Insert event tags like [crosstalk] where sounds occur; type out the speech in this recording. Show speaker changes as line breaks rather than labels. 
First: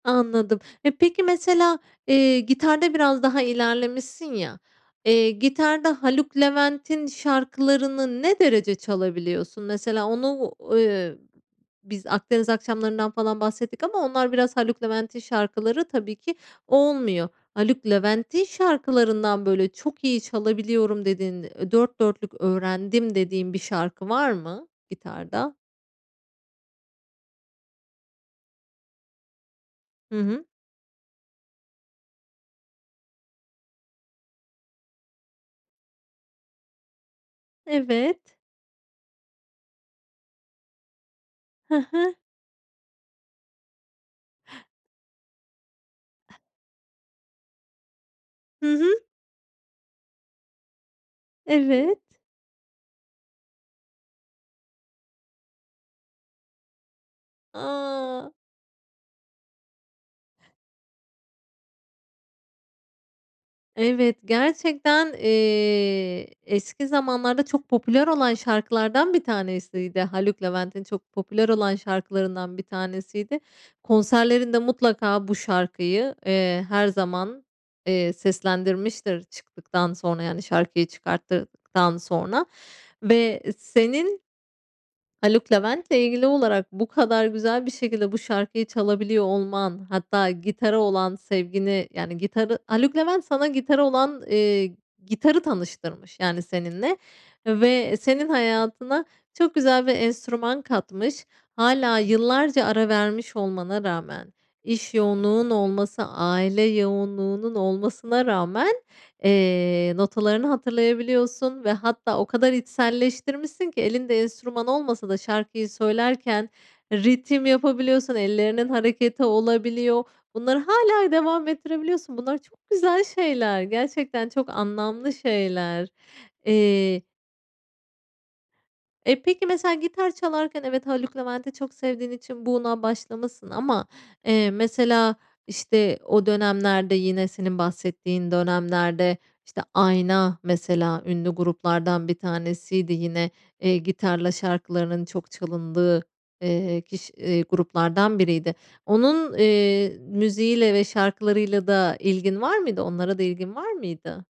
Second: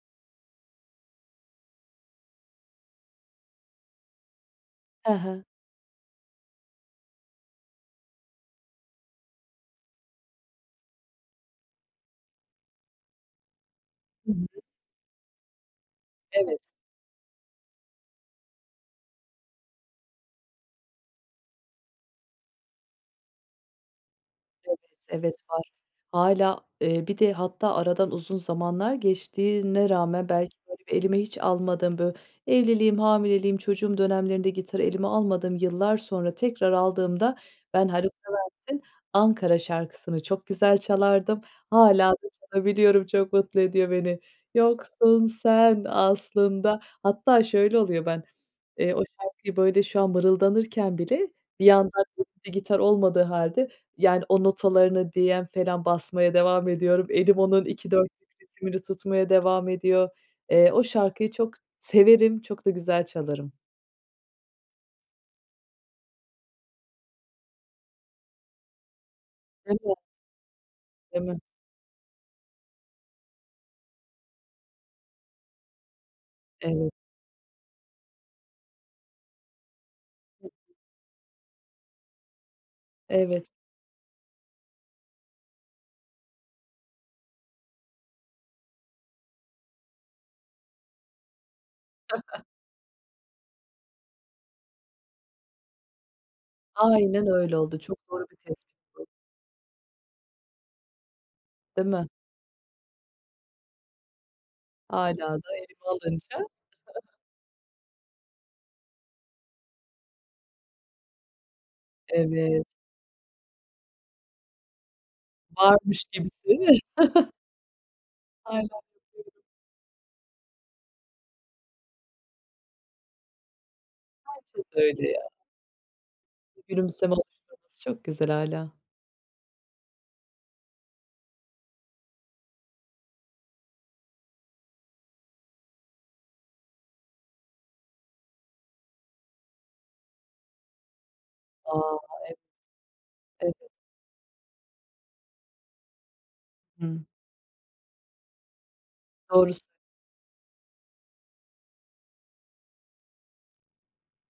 Anladım. E, peki mesela, eee, gitarda biraz daha ilerlemişsin ya.
He
Eee,
he.
gitarda Haluk Levent'in şarkılarını ne derece çalabiliyorsun? Mesela onu u eee, biz "Akdeniz Akşamları"ndan falan bahsettik ama onlar biraz
[unintelligible]
Haluk Levent'in şarkıları tabii ki
Evet.
olmuyor. Haluk Levent'in şarkılarından böyle çok iyi çalabiliyorum dediğin ö dört dörtlük öğrendim dediğin bir şarkı var mı
Evet, evet,
gitarda?
var. Hâlâ eee, bir de hatta aradan uzun zamanlar geçtiğine
Hı
rağmen
hı.
belki, böyle, bir elime hiç almadım. Bö evliliğim, hamileliğim, çocuğum dönemlerinde gitarı elime almadım. Yıllar sonra tekrar aldığımda ben Haluk
Evet.
Levent'in "Ankara" şarkısını çok güzel çalardım.
Hı
Hâlâ
hı.
da çalabiliyorum, çok mutlu ediyor beni. Yoksun sen aslında Hatta şöyle oluyor, ben,
Hı hı.
eee, o şarkıyı, böyle, şu an mırıldanırken bile bir
Evet.
yandan [unintelligible] gitar olmadığı hâlde, yani o notalarını DM falan basmaya devam ediyorum. Elim onun 2/4'lük
A!
ritmini tutmaya devam ediyor. Eee, o şarkıyı çok severim, çok da güzel çalarım.
Evet, gerçekten, eee, eski zamanlarda çok popüler olan şarkılardan bir
Değil mi?
tanesiydi. Haluk Levent'in çok
Değil mi?
popüler olan şarkılarından bir tanesiydi. Konserlerinde mutlaka bu şarkıyı, eee, her
Evet.
zaman, eee, seslendirmiştir çıktıktan sonra yani
[unintelligible]
şarkıyı çıkarttıktan sonra. Ve
Evet.
senin Haluk Levent'le ilgili olarak bu kadar güzel bir şekilde bu şarkıyı çalabiliyor olman hatta gitara olan sevgini yani
[chuckles]
gitarı Haluk Levent sana gitara olan, eee gitarı tanıştırmış yani seninle.
Aynen öyle oldu,
Ve
çok doğru
senin
bir tespit
hayatına
bu.
çok güzel bir enstrüman katmış.
Değil
Hâlâ
mi?
yıllarca ara vermiş olmana rağmen, iş
Hâlâ
yoğunluğunun
da elime
olması,
alınca
aile
[laughs]
yoğunluğunun olmasına rağmen, eee, notalarını hatırlayabiliyorsun ve hatta o kadar
Evet.
içselleştirmişsin ki elinde enstrüman olmasa da şarkıyı
Varmış gibisi.
söylerken
[chuckles]
ritim yapabiliyorsun, ellerinin
Aynen..
hareketi
[unintelligible]
olabiliyor. Bunları hâlâ devam ettirebiliyorsun. Bunlar çok güzel şeyler, gerçekten çok
[unintelligible]
anlamlı
ya.
şeyler.
Bu
Eee
gülümseme [unintelligible] çok güzel hâlâ.
E, peki mesela gitar çalarken evet, Haluk Levent'i çok sevdiğin için buna başlamışsın ama, eee, mesela, işte, o dönemlerde yine senin bahsettiğin dönemlerde, işte, Ayna mesela ünlü
A,
gruplardan bir
ev [unintelligible]
tanesiydi yine.
Evet.
Eee, gitarla şarkılarının çok çalındığı, eee,
Hı.
kiş eee, gruplardan biriydi. Onun,
Doğru sö
eee, müziğiyle ve şarkılarıyla da ilgin var mıydı? Onlara da ilgin var mıydı?